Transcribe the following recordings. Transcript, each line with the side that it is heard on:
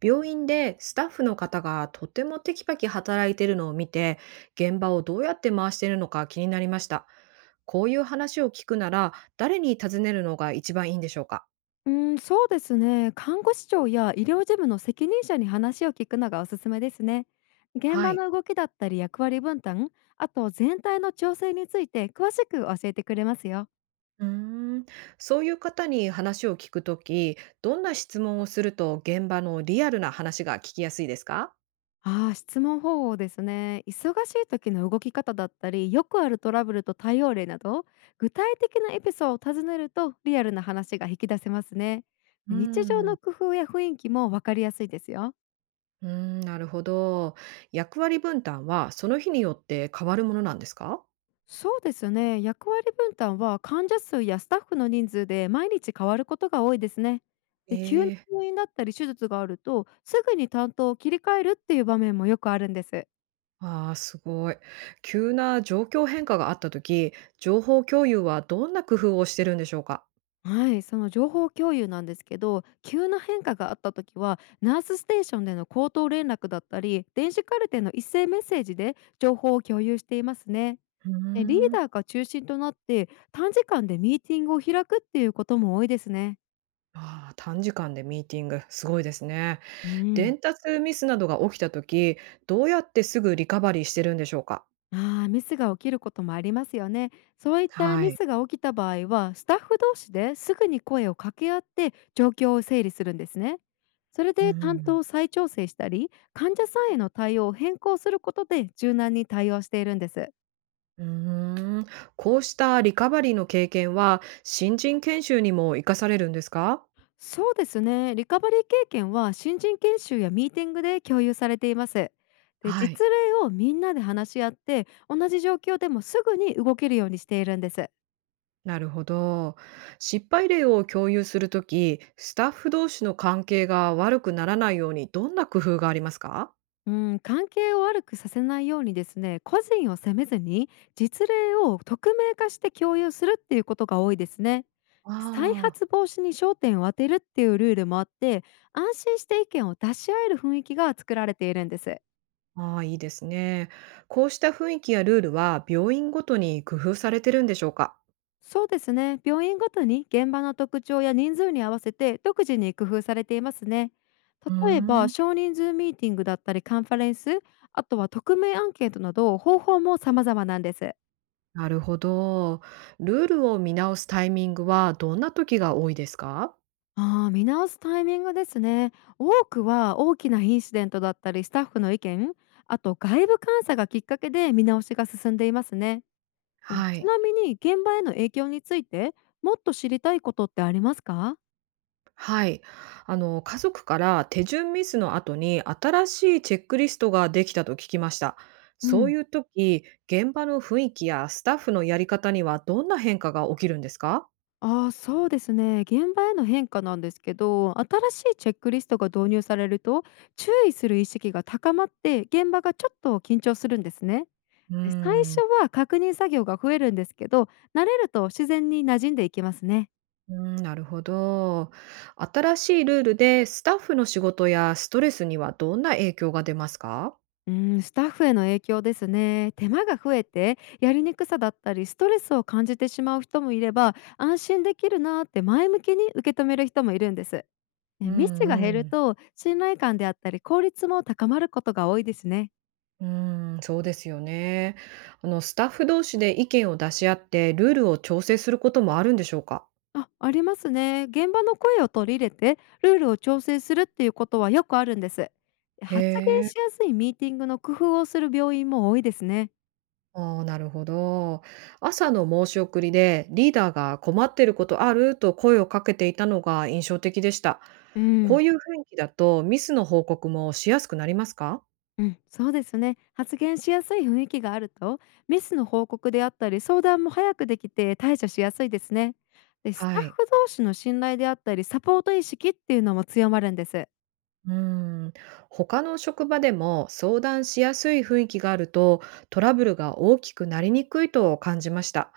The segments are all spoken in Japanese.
right: 病院でスタッフの方がとてもテキパキ働いているのを見て、現場をどうやって回しているのか気になりました。こういう話を聞くなら、誰に尋ねるのが一番いいんでしょうか？
left: うん、そうですね。看護師長や医療事務の責任者に話を聞くのがおすすめですね。現
right: は
left: 場
right: い。
left: の動きだったり役割分担、あと全体の調整について詳しく教えてくれますよ。
right: うーん。そういう方に話を聞くとき、どんな質問をすると現場のリアルな話が聞きやすいですか？
left: ああ、質問方法ですね。忙しい時の動き方だったり、よくあるトラブルと対応例など、具体的なエピソードを尋ねるとリアルな話が引き出せますね。
right: うー
left: 日常
right: ん。
left: の工夫や雰囲気もわかりやすいですよ。
right: うーん、なるほど。役割分担はその日によって変わるものなんですか？
left: そうですね。役割分担は患者数やスタッフの人数で毎日変わることが多いですね。で、急な
right: ええ。
left: 入院だったり手術があると、すぐに担当を切り替えるっていう場面もよくあるんです。
right: ああ、すごい。急な状況変化があった時、情報共有はどんな工夫をしてるんでしょうか？
left: はい、その情報共有なんですけど、急な変化があった時は、ナースステーションでの口頭連絡だったり、電子カルテの一斉メッセージで情報を共有していますね。
right: うー
left: でリー
right: ん。
left: ダーが中心となって、短時間でミーティングを開くっていうことも多いですね。
right: ああ、短時間でミーティング、すごいですね。
left: うん。
right: 伝達ミスなどが起きた時、どうやってすぐリカバリーしてるんでしょうか？
left: ああ、ミスが起きることもありますよね。そういった
right: は
left: ミ
right: い。
left: スが起きた場合は、スタッフ同士ですぐに声を掛け合って状況を整理するんですね。それ
right: う
left: で担
right: ん。
left: 当を再調整したり、患者さんへの対応を変更することで柔軟に対応しているんです。
right: うーん、こうしたリカバリーの経験は、新人研修にも活かされるんですか？
left: そうですね。リカバリー経験は新人研修やミーティングで共有されています。で、
right: はい。
left: 実例をみんなで話し合って、同じ状況でもすぐに動けるようにしているんです。
right: なるほど。失敗例を共有するとき、スタッフ同士の関係が悪くならないように、どんな工夫がありますか？
left: うん、関係を悪くさせないようにですね、個人を責めずに実例を匿名化して共有するっていうことが多いですね。再
right: あ
left: 発防止に焦点を当てるっていうルールもあって、安心して意見を出し合える雰囲気が作られているんです。
right: あ、ああ、いいですね。こうした雰囲気やルールは病院ごとに工夫されてるんでしょうか？
left: そうですね、病院ごとに現場の特徴や人数に合わせて独自に工夫されていますね。
right: うー
left: 例えば
right: ん。
left: 少人数ミーティングだったりカンファレンス、あとは匿名アンケートなど方法も様々なんです。
right: なるほど。ルールを見直すタイミングはどんな時が多いですか？
left: ああ、見直すタイミングですね。多くは大きなインシデントだったりスタッフの意見、あと外部監査がきっかけで見直しが進んでいますね。うん、
right: は
left: ち
right: い。
left: なみに現場への影響についてもっと知りたいことってありますか？
right: はい。あの、家族から手順ミスの後に新しいチェックリストができたと聞きました。
left: う
right: そう
left: ん。
right: いう時、現場の雰囲気やスタッフのやり方にはどんな変化が起きるんですか？
left: ああ、そうですね。現場への変化なんですけど、新しいチェックリストが導入されると注意する意識が高まって現場がちょっと緊張するんですね。
right: うー
left: で最
right: ん。
left: 初は確認作業が増えるんですけど、慣れると自然に馴染んでいきますね。
right: うーん、なるほど。新しいルールでスタッフの仕事やストレスにはどんな影響が出ますか？
left: うん、スタッフへの影響ですね。手間が増えてやりにくさだったりストレスを感じてしまう人もいれば安心できるなーって前向きに受け止める人もいるんです。
right: う
left: ね、ミスが
right: ん。
left: 減
right: う
left: る
right: ん。
left: と信頼感であったり効率も高まることが多いですね。
right: うーん、そうですよね。あの、スタッフ同士で意見を出し合ってルールを調整することもあるんでしょうか？
left: あ、ありますね。現場の声を取り入れてルールを調整するっていうことはよくあるんです。発言
right: へ
left: し
right: え。
left: やすいミーティングの工夫をする病院も多いですね。
right: ああ、なるほど。朝の申し送りでリーダーが困ってることあると声をかけていたのが印象的でした。
left: う
right: こ
left: ん
right: ういう雰囲気だとミスの報告もしやすくなりますか？
left: うん、そうですね。発言しやすい雰囲気があると、ミスの報告であったり、相談も早くできて対処しやすいですね。で、ス
right: は
left: タッフ
right: い。
left: 同士の信頼であったり、サポート意識っていうのも強まるんです。
right: うん。他の職場でも相談しやすい雰囲気があると、トラブルが大きくなりにくいと感じました。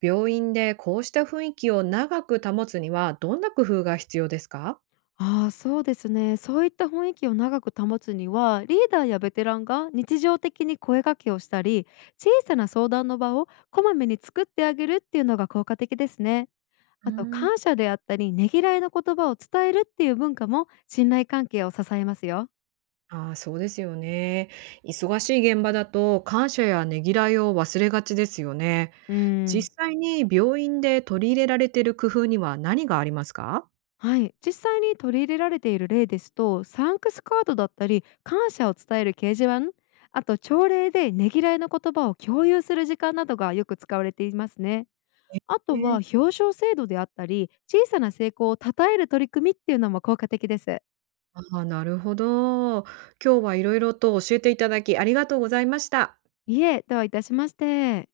right: 病院でこうした雰囲気を長く保つにはどんな工夫が必要ですか？
left: ああ、そうですね。そういった雰囲気を長く保つには、リーダーやベテランが日常的に声掛けをしたり、小さな相談の場をこまめに作ってあげるっていうのが効果的ですね。
right: う
left: あと、
right: ん。
left: 感謝であったり、ねぎらいの言葉を伝えるっていう文化も信頼関係を支えますよ。
right: ああ、そうですよね。忙しい現場だと感謝やねぎらいを忘れがちですよね。
left: うーん、
right: 実際に病院で取り入れられている工夫には何がありますか？
left: はい、実際に取り入れられている例ですとサンクスカードだったり感謝を伝える掲示板、あと朝礼でねぎらいの言葉を共有する時間などがよく使われていますね。あと
right: ね。
left: は表彰制度であったり小さな成功を称える取り組みっていうのも効果的です。
right: ああ、なるほど。今日はいろいろと教えていただき、ありがとうございました。
left: いえ、どういたしまして。